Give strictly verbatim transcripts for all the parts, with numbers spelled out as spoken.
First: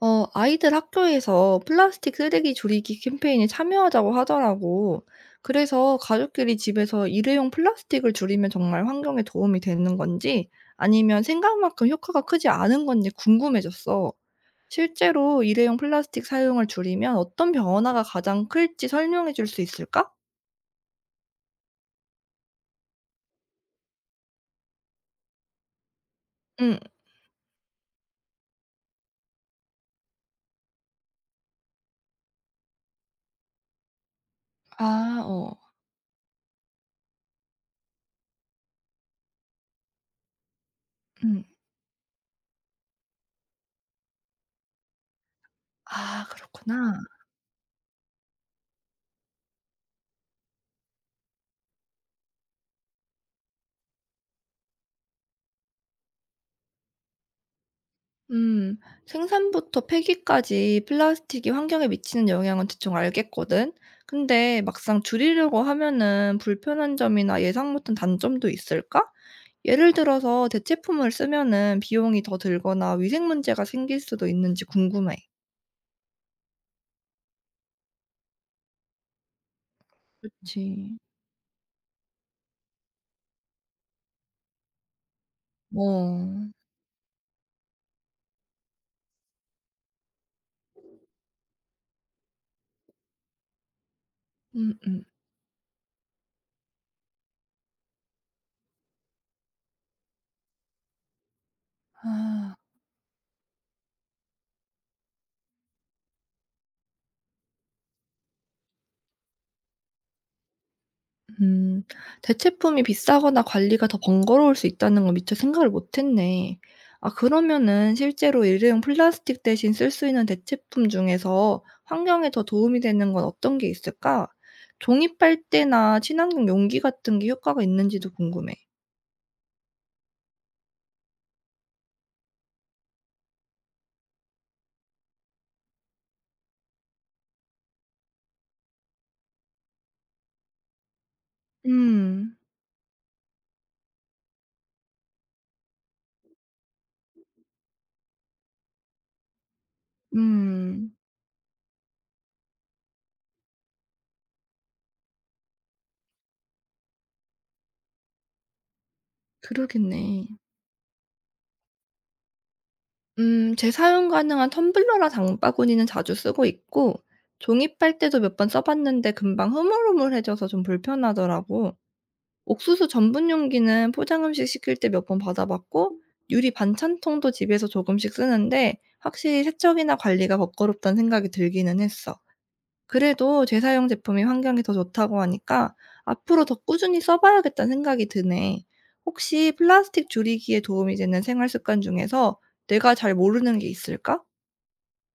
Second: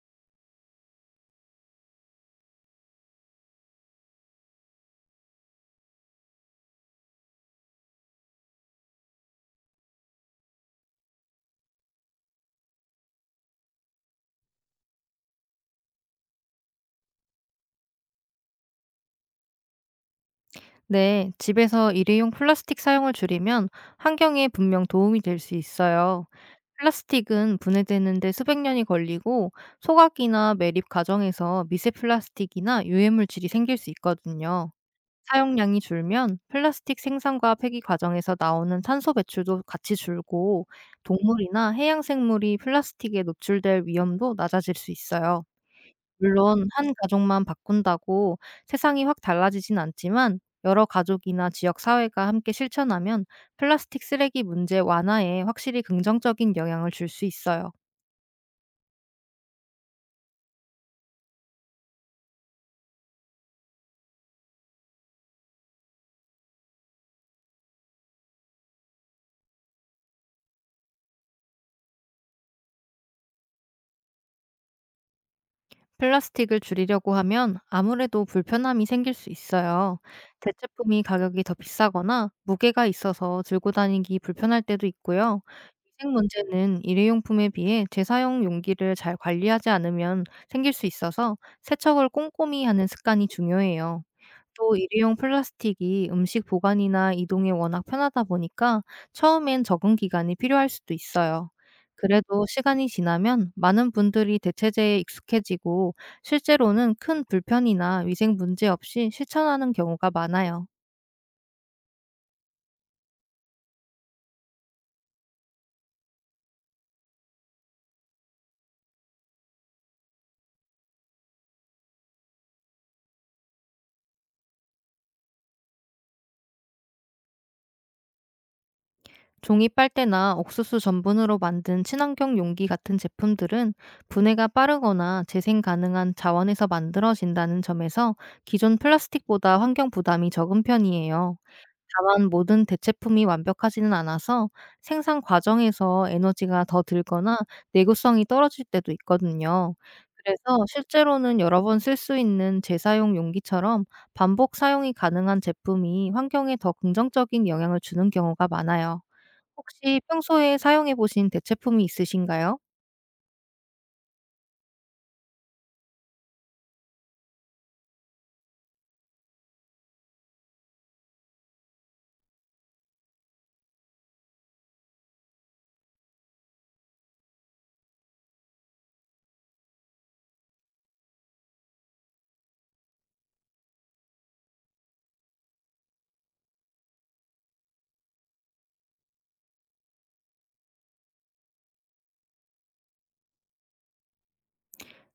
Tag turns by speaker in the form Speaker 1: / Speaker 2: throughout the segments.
Speaker 1: 어, 아이들 학교에서 플라스틱 쓰레기 줄이기 캠페인에 참여하자고 하더라고. 그래서 가족끼리 집에서 일회용 플라스틱을 줄이면 정말 환경에 도움이 되는 건지 아니면 생각만큼 효과가 크지 않은 건지 궁금해졌어. 실제로 일회용 플라스틱 사용을 줄이면 어떤 변화가 가장 클지 설명해 줄 수 있을까?
Speaker 2: 네, 집에서 일회용 플라스틱 사용을 줄이면 환경에 분명 도움이 될 수 있어요.
Speaker 1: 응.
Speaker 2: 플라스틱은 분해되는데 수백 년이 걸리고 소각이나 매립 과정에서 미세 플라스틱이나 유해물질이 생길 수 있거든요.
Speaker 1: 아, 어.
Speaker 2: 사용량이 줄면 플라스틱 생산과 폐기 과정에서 나오는 탄소 배출도 같이 줄고
Speaker 1: 응.
Speaker 2: 동물이나 해양 생물이 플라스틱에 노출될 위험도 낮아질 수 있어요.
Speaker 1: 아,
Speaker 2: 물론 한
Speaker 1: 그렇구나.
Speaker 2: 가족만 바꾼다고 세상이 확 달라지진 않지만 여러 가족이나 지역 사회가 함께 실천하면 플라스틱 쓰레기 문제 완화에 확실히 긍정적인 영향을 줄 수 있어요.
Speaker 1: 음, 생산부터 폐기까지 플라스틱이 환경에 미치는 영향은 대충 알겠거든. 근데 막상 줄이려고 하면은 불편한 점이나 예상 못한 단점도 있을까? 예를 들어서 대체품을 쓰면은 비용이 더 들거나 위생 문제가 생길 수도 있는지 궁금해.
Speaker 2: 플라스틱을 줄이려고 하면 아무래도 불편함이 생길 수 있어요.
Speaker 1: 그치.
Speaker 2: 대체품이 가격이 더 비싸거나 무게가 있어서 들고 다니기 불편할 때도 있고요. 위생
Speaker 1: 어.
Speaker 2: 문제는 일회용품에 비해 재사용 용기를 잘 관리하지 않으면 생길 수 있어서 세척을 꼼꼼히 하는 습관이 중요해요.
Speaker 1: 음,
Speaker 2: 또
Speaker 1: 음.
Speaker 2: 일회용 플라스틱이 음식 보관이나 이동에 워낙 편하다 보니까 처음엔 적응 기간이 필요할 수도 있어요. 그래도
Speaker 1: 아.
Speaker 2: 시간이 지나면 많은 분들이 대체재에 익숙해지고 실제로는 큰 불편이나 위생 문제 없이 실천하는 경우가 많아요.
Speaker 1: 음. 대체품이 비싸거나 관리가 더 번거로울 수 있다는 건 미처 생각을 못 했네. 아, 그러면은 실제로 일회용 플라스틱 대신 쓸 수 있는 대체품 중에서 환경에 더 도움이 되는 건 어떤 게 있을까? 종이 빨대나 친환경 용기 같은 게 효과가 있는지도 궁금해.
Speaker 2: 종이 빨대나 옥수수 전분으로 만든 친환경 용기 같은 제품들은 분해가 빠르거나 재생 가능한 자원에서 만들어진다는 점에서 기존 플라스틱보다 환경 부담이 적은 편이에요. 다만
Speaker 1: 음.
Speaker 2: 모든 대체품이 완벽하지는 않아서 생산 과정에서 에너지가 더 들거나 내구성이 떨어질 때도 있거든요. 그래서
Speaker 1: 음.
Speaker 2: 실제로는 여러 번 쓸 수 있는 재사용 용기처럼 반복 사용이 가능한 제품이 환경에 더 긍정적인 영향을 주는 경우가 많아요. 혹시
Speaker 1: 그러겠네.
Speaker 2: 평소에 사용해 보신 대체품이 있으신가요?
Speaker 1: 음, 재사용 가능한 텀블러나 장바구니는 자주 쓰고 있고, 종이 빨대도 몇 번 써 봤는데 금방 흐물흐물해져서 좀 불편하더라고. 옥수수 전분 용기는 포장 음식 시킬 때 몇 번 받아 봤고, 유리 반찬통도 집에서 조금씩 쓰는데 확실히 세척이나 관리가 번거롭다는 생각이 들기는 했어. 그래도 재사용 제품이 환경에 더 좋다고 하니까 앞으로 더 꾸준히 써 봐야겠다는 생각이 드네. 혹시 플라스틱 줄이기에 도움이 되는 생활 습관 중에서 내가 잘 모르는 게 있을까?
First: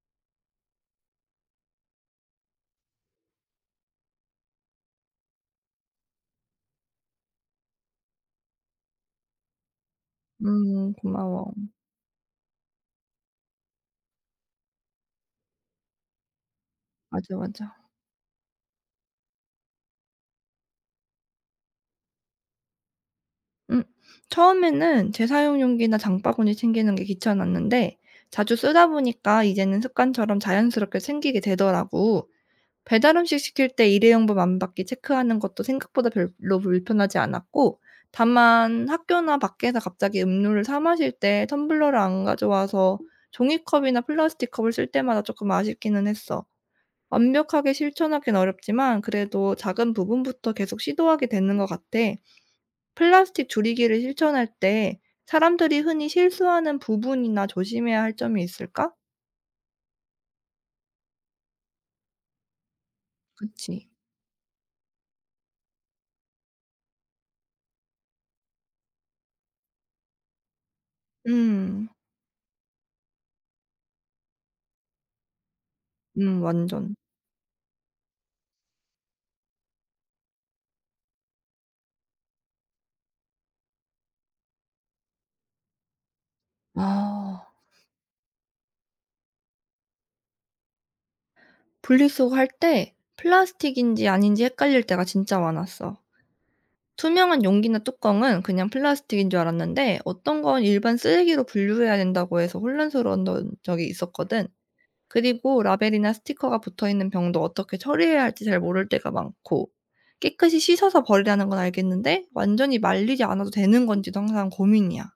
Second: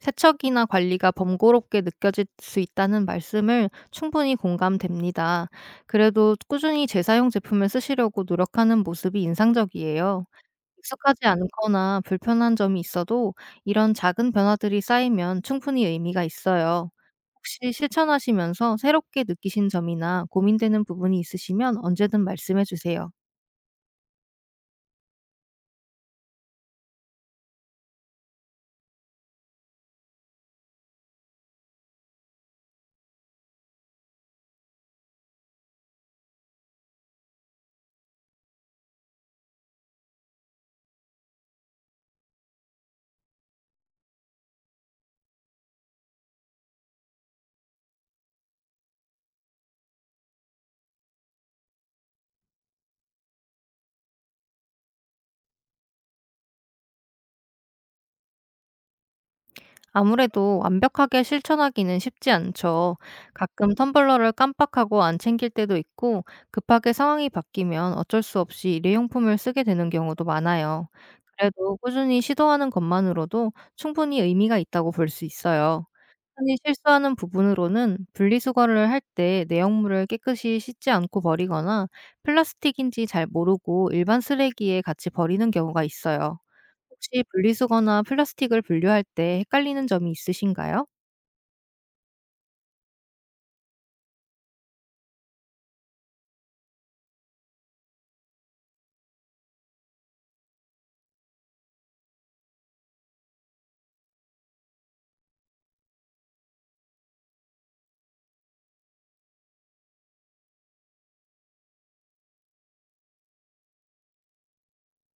Speaker 2: 세척이나 관리가 번거롭게 느껴질 수 있다는 말씀을 충분히 공감됩니다. 그래도 꾸준히 재사용 제품을 쓰시려고 노력하는 모습이 인상적이에요.
Speaker 1: 음,
Speaker 2: 익숙하지
Speaker 1: 고마워.
Speaker 2: 않거나 불편한 점이 있어도 이런 작은 변화들이 쌓이면 충분히 의미가 있어요.
Speaker 1: 맞아,
Speaker 2: 혹시
Speaker 1: 맞아.
Speaker 2: 실천하시면서 새롭게 느끼신 점이나 고민되는 부분이 있으시면 언제든 말씀해 주세요.
Speaker 1: 음. 처음에는 재사용 용기나 장바구니 챙기는 게 귀찮았는데 자주 쓰다 보니까 이제는 습관처럼 자연스럽게 챙기게 되더라고. 배달 음식 시킬 때 일회용품 안 받기 체크하는 것도 생각보다 별로 불편하지 않았고, 다만 학교나 밖에서 갑자기 음료를 사 마실 때 텀블러를 안 가져와서 종이컵이나 플라스틱 컵을 쓸 때마다 조금 아쉽기는 했어. 완벽하게 실천하긴 어렵지만 그래도 작은 부분부터 계속 시도하게 되는 것 같아. 플라스틱 줄이기를 실천할 때 사람들이 흔히 실수하는 부분이나 조심해야 할 점이 있을까?
Speaker 2: 아무래도 완벽하게 실천하기는 쉽지 않죠. 가끔
Speaker 1: 그치.
Speaker 2: 텀블러를 깜빡하고 안 챙길 때도 있고, 급하게 상황이 바뀌면 어쩔 수 없이 일회용품을 쓰게 되는 경우도 많아요. 그래도
Speaker 1: 음.
Speaker 2: 꾸준히 시도하는 것만으로도 충분히 의미가 있다고 볼 수 있어요.
Speaker 1: 음,
Speaker 2: 흔히
Speaker 1: 완전.
Speaker 2: 실수하는 부분으로는, 분리수거를 할 때 내용물을 깨끗이 씻지 않고 버리거나 플라스틱인지 잘 모르고 일반 쓰레기에 같이 버리는 경우가 있어요. 혹시
Speaker 1: 아.
Speaker 2: 분리수거나 플라스틱을 분류할 때 헷갈리는 점이 있으신가요?
Speaker 1: 분리수거 할 때 플라스틱인지 아닌지 헷갈릴 때가 진짜 많았어. 투명한 용기나 뚜껑은 그냥 플라스틱인 줄 알았는데 어떤 건 일반 쓰레기로 분류해야 된다고 해서 혼란스러웠던 적이 있었거든. 그리고 라벨이나 스티커가 붙어 있는 병도 어떻게 처리해야 할지 잘 모를 때가 많고, 깨끗이 씻어서 버리라는 건 알겠는데 완전히 말리지 않아도 되는 건지도 항상 고민이야.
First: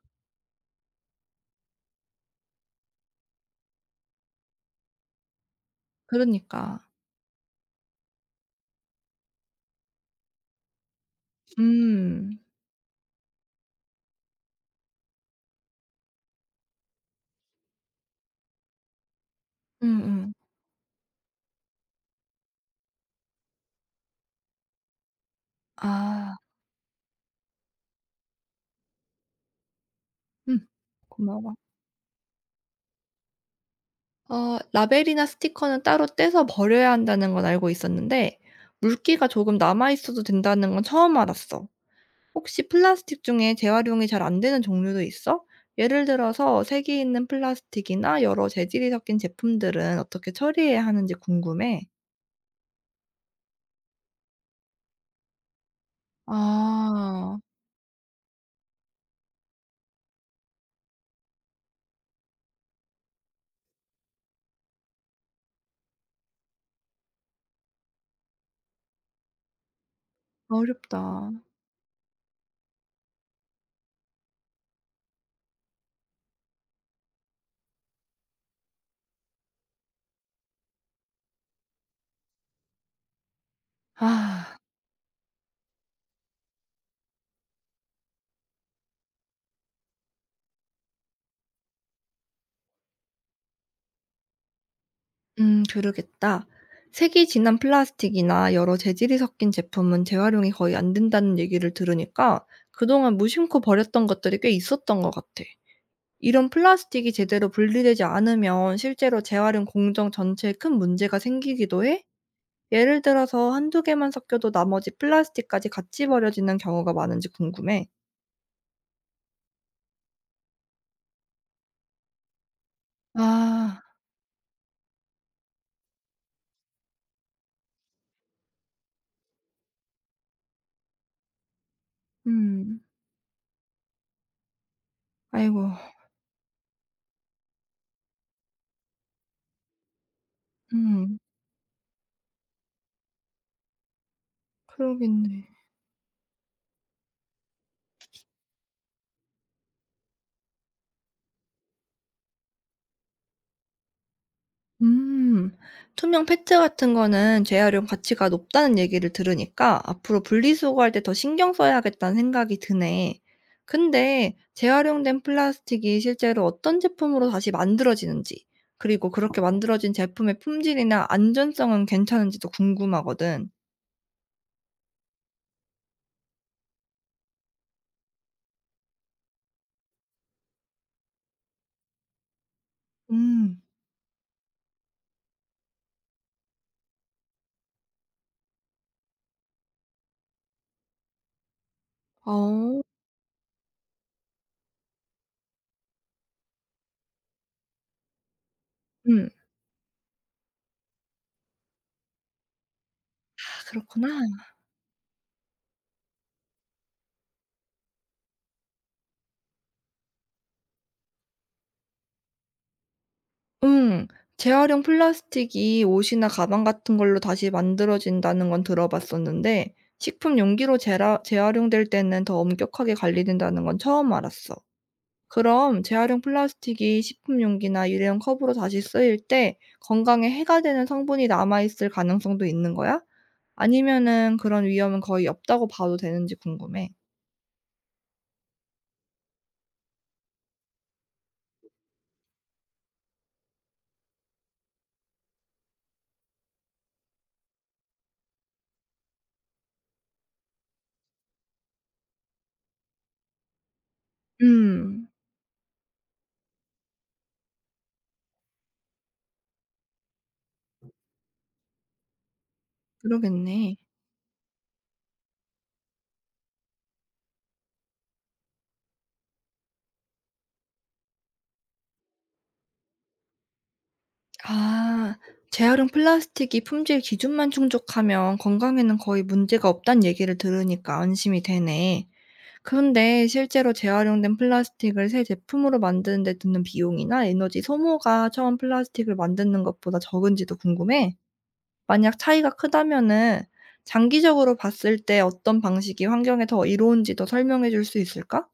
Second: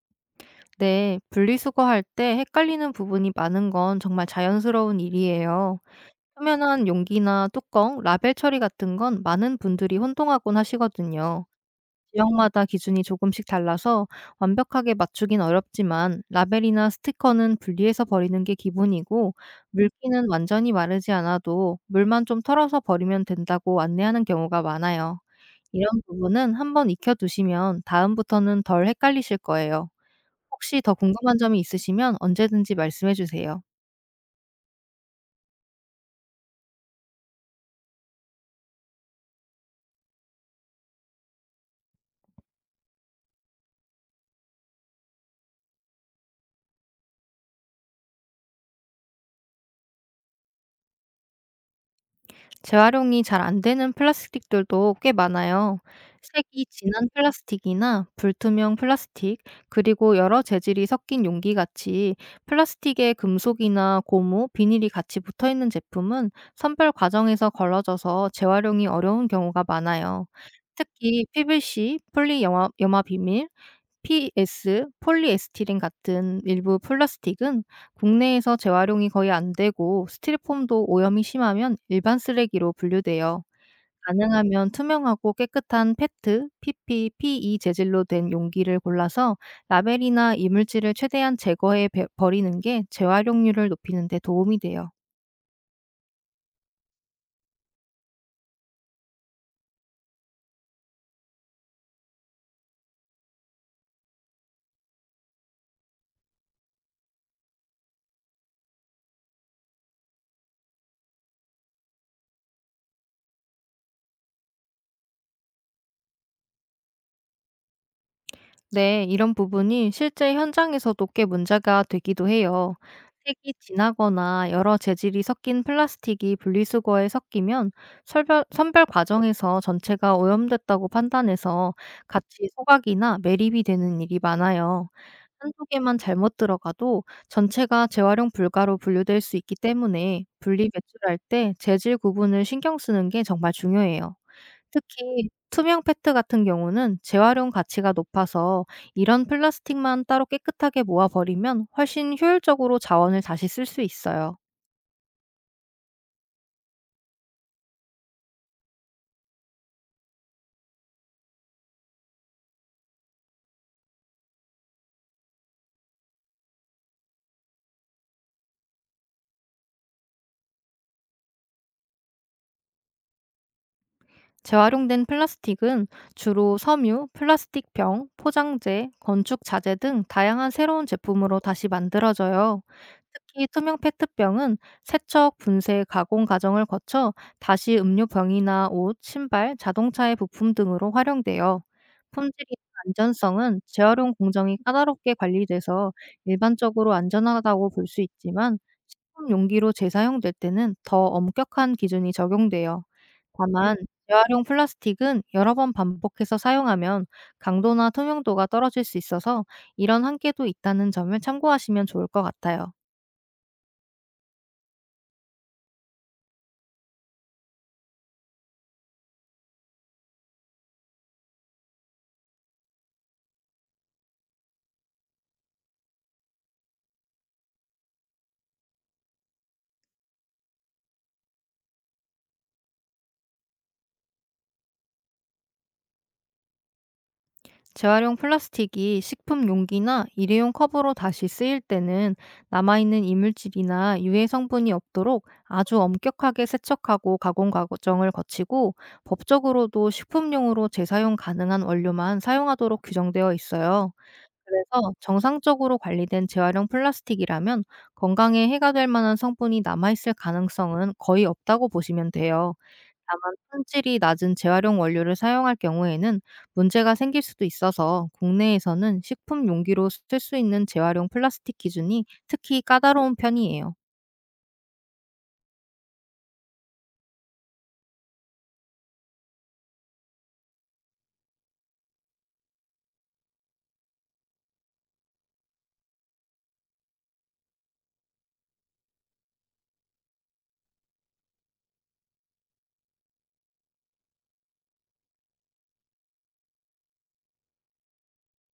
Speaker 2: 네, 분리수거할 때 헷갈리는 부분이 많은 건 정말 자연스러운 일이에요.
Speaker 1: 그러니까.
Speaker 2: 표면한 용기나 뚜껑, 라벨 처리 같은 건 많은 분들이 혼동하곤 하시거든요.
Speaker 1: 음.
Speaker 2: 지역마다 기준이 조금씩 달라서 완벽하게 맞추긴 어렵지만, 라벨이나 스티커는 분리해서 버리는 게 기본이고, 물기는
Speaker 1: 음음.
Speaker 2: 완전히 마르지 않아도 물만 좀 털어서 버리면 된다고 안내하는 경우가 많아요. 이런
Speaker 1: 아.
Speaker 2: 부분은 한번 익혀두시면 다음부터는 덜 헷갈리실 거예요.
Speaker 1: 음.
Speaker 2: 혹시 더 궁금한
Speaker 1: 고마워.
Speaker 2: 점이 있으시면 언제든지 말씀해 주세요.
Speaker 1: 어, 라벨이나 스티커는 따로 떼서 버려야 한다는 건 알고 있었는데 물기가 조금 남아 있어도 된다는 건 처음 알았어. 혹시 플라스틱 중에 재활용이 잘 안 되는 종류도 있어? 예를 들어서 색이 있는 플라스틱이나 여러 재질이 섞인 제품들은 어떻게 처리해야 하는지 궁금해.
Speaker 2: 재활용이 잘 안 되는 플라스틱들도 꽤 많아요. 색이 진한
Speaker 1: 아,
Speaker 2: 플라스틱이나 불투명 플라스틱, 그리고 여러 재질이 섞인 용기 같이 플라스틱에 금속이나 고무, 비닐이 같이 붙어 있는 제품은 선별 과정에서 걸러져서 재활용이 어려운 경우가 많아요.
Speaker 1: 어렵다.
Speaker 2: 특히 피브이씨, 폴리 염화, 염화 비닐, 피에스, 폴리에스티린 같은 일부 플라스틱은 국내에서 재활용이 거의 안 되고, 스티로폼도 오염이 심하면 일반 쓰레기로 분류돼요.
Speaker 1: 아,
Speaker 2: 가능하면 투명하고 깨끗한 페트, 피피, 피이 재질로 된 용기를 골라서 라벨이나 이물질을 최대한 제거해 버- 버리는 게 재활용률을 높이는 데 도움이 돼요.
Speaker 1: 음, 그러겠다. 색이 진한 플라스틱이나 여러 재질이 섞인 제품은 재활용이 거의 안 된다는 얘기를 들으니까 그동안 무심코 버렸던 것들이 꽤 있었던 것 같아. 이런 플라스틱이 제대로 분리되지 않으면 실제로 재활용 공정 전체에 큰 문제가 생기기도 해? 예를 들어서 한두 개만 섞여도 나머지 플라스틱까지 같이 버려지는 경우가 많은지 궁금해.
Speaker 2: 네, 이런 부분이 실제 현장에서도 꽤 문제가 되기도 해요. 색이
Speaker 1: 아.
Speaker 2: 진하거나 여러 재질이 섞인 플라스틱이 분리수거에 섞이면 설별, 선별 과정에서 전체가 오염됐다고 판단해서 같이
Speaker 1: 음.
Speaker 2: 소각이나 매립이 되는 일이 많아요. 한두
Speaker 1: 아이고.
Speaker 2: 개만 잘못 들어가도 전체가 재활용 불가로 분류될 수 있기 때문에, 분리 배출할
Speaker 1: 음.
Speaker 2: 때 재질 구분을 신경 쓰는 게 정말 중요해요. 특히
Speaker 1: 그러겠네.
Speaker 2: 투명 페트 같은 경우는 재활용 가치가 높아서, 이런 플라스틱만 따로 깨끗하게 모아 버리면 훨씬 효율적으로 자원을 다시 쓸 수 있어요.
Speaker 1: 음. 투명 페트 같은 거는 재활용 가치가 높다는 얘기를 들으니까 앞으로 분리수거할 때 더 신경 써야겠다는 생각이 드네. 근데 재활용된 플라스틱이 실제로 어떤 제품으로 다시 만들어지는지, 그리고 그렇게 만들어진 제품의 품질이나 안전성은 괜찮은지도 궁금하거든.
Speaker 2: 재활용된 플라스틱은 주로 섬유, 플라스틱 병, 포장재, 건축 자재 등 다양한 새로운 제품으로 다시 만들어져요. 특히
Speaker 1: 음.
Speaker 2: 투명 페트병은 세척, 분쇄, 가공 과정을 거쳐 다시 음료병이나 옷, 신발, 자동차의 부품 등으로 활용돼요. 품질이나
Speaker 1: 어.
Speaker 2: 안전성은 재활용 공정이 까다롭게 관리돼서 일반적으로 안전하다고 볼 수 있지만, 식품
Speaker 1: 음.
Speaker 2: 용기로 재사용될 때는 더 엄격한 기준이 적용돼요.
Speaker 1: 아,
Speaker 2: 다만
Speaker 1: 그렇구나.
Speaker 2: 재활용 플라스틱은 여러 번 반복해서 사용하면 강도나 투명도가 떨어질 수 있어서, 이런 한계도 있다는 점을 참고하시면 좋을 것 같아요.
Speaker 1: 음. 재활용 플라스틱이 옷이나 가방 같은 걸로 다시 만들어진다는 건 들어봤었는데 식품 용기로 재라 재활용될 때는 더 엄격하게 관리된다는 건 처음 알았어. 그럼 재활용 플라스틱이 식품 용기나 일회용 컵으로 다시 쓰일 때 건강에 해가 되는 성분이 남아 있을 가능성도 있는 거야? 아니면은 그런 위험은 거의 없다고 봐도 되는지 궁금해.
Speaker 2: 재활용 플라스틱이 식품 용기나 일회용 컵으로 다시 쓰일 때는 남아있는 이물질이나 유해 성분이 없도록 아주 엄격하게 세척하고 가공 과정을 거치고, 법적으로도 식품용으로 재사용 가능한 원료만 사용하도록 규정되어 있어요. 그래서
Speaker 1: 음.
Speaker 2: 정상적으로 관리된 재활용 플라스틱이라면 건강에 해가 될 만한 성분이 남아 있을 가능성은 거의 없다고 보시면 돼요. 다만
Speaker 1: 그러겠네.
Speaker 2: 품질이 낮은 재활용 원료를 사용할 경우에는 문제가 생길 수도 있어서, 국내에서는 식품 용기로 쓸 수 있는 재활용 플라스틱 기준이 특히 까다로운 편이에요.
Speaker 1: 아. 재활용 플라스틱이 품질 기준만 충족하면 건강에는 거의 문제가 없다는 얘기를 들으니까 안심이 되네. 그런데 실제로 재활용된 플라스틱을 새 제품으로 만드는 데 드는 비용이나 에너지 소모가 처음 플라스틱을 만드는 것보다 적은지도 궁금해. 만약 차이가 크다면은 장기적으로 봤을 때 어떤 방식이 환경에 더 이로운지도 설명해 줄 수 있을까?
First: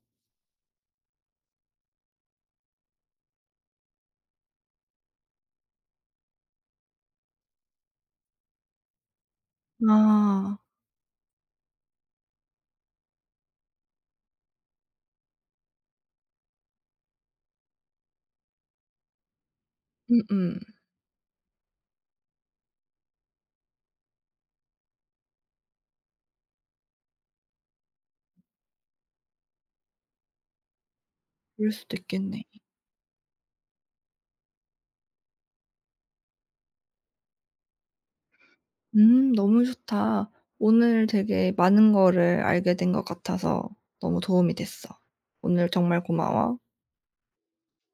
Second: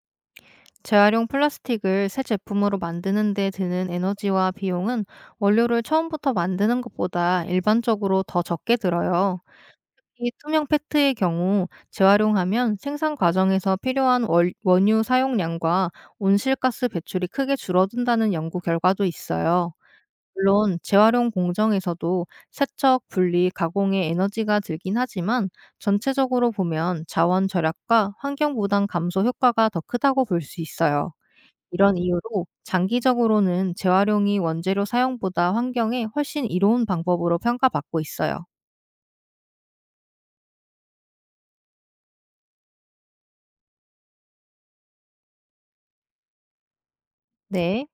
Speaker 2: 재활용 플라스틱을 새 제품으로 만드는 데 드는 에너지와 비용은 원료를 처음부터 만드는 것보다 일반적으로 더 적게 들어요. 이
Speaker 1: 아.
Speaker 2: 투명 페트의 경우 재활용하면 생산 과정에서 필요한 월, 원유 사용량과 온실가스 배출이 크게 줄어든다는 연구 결과도 있어요.
Speaker 1: 음음.
Speaker 2: 물론 재활용 공정에서도 세척, 분리, 가공에 에너지가 들긴 하지만 전체적으로 보면 자원 절약과 환경 부담 감소 효과가 더 크다고 볼 수 있어요.
Speaker 1: 그럴
Speaker 2: 이런
Speaker 1: 수도 있겠네.
Speaker 2: 이유로 장기적으로는 재활용이 원재료 사용보다 환경에 훨씬 이로운 방법으로 평가받고 있어요.
Speaker 1: 음, 너무 좋다. 오늘 되게 많은 거를 알게 된 것 같아서 너무 도움이 됐어. 오늘 정말 고마워.
Speaker 2: 네.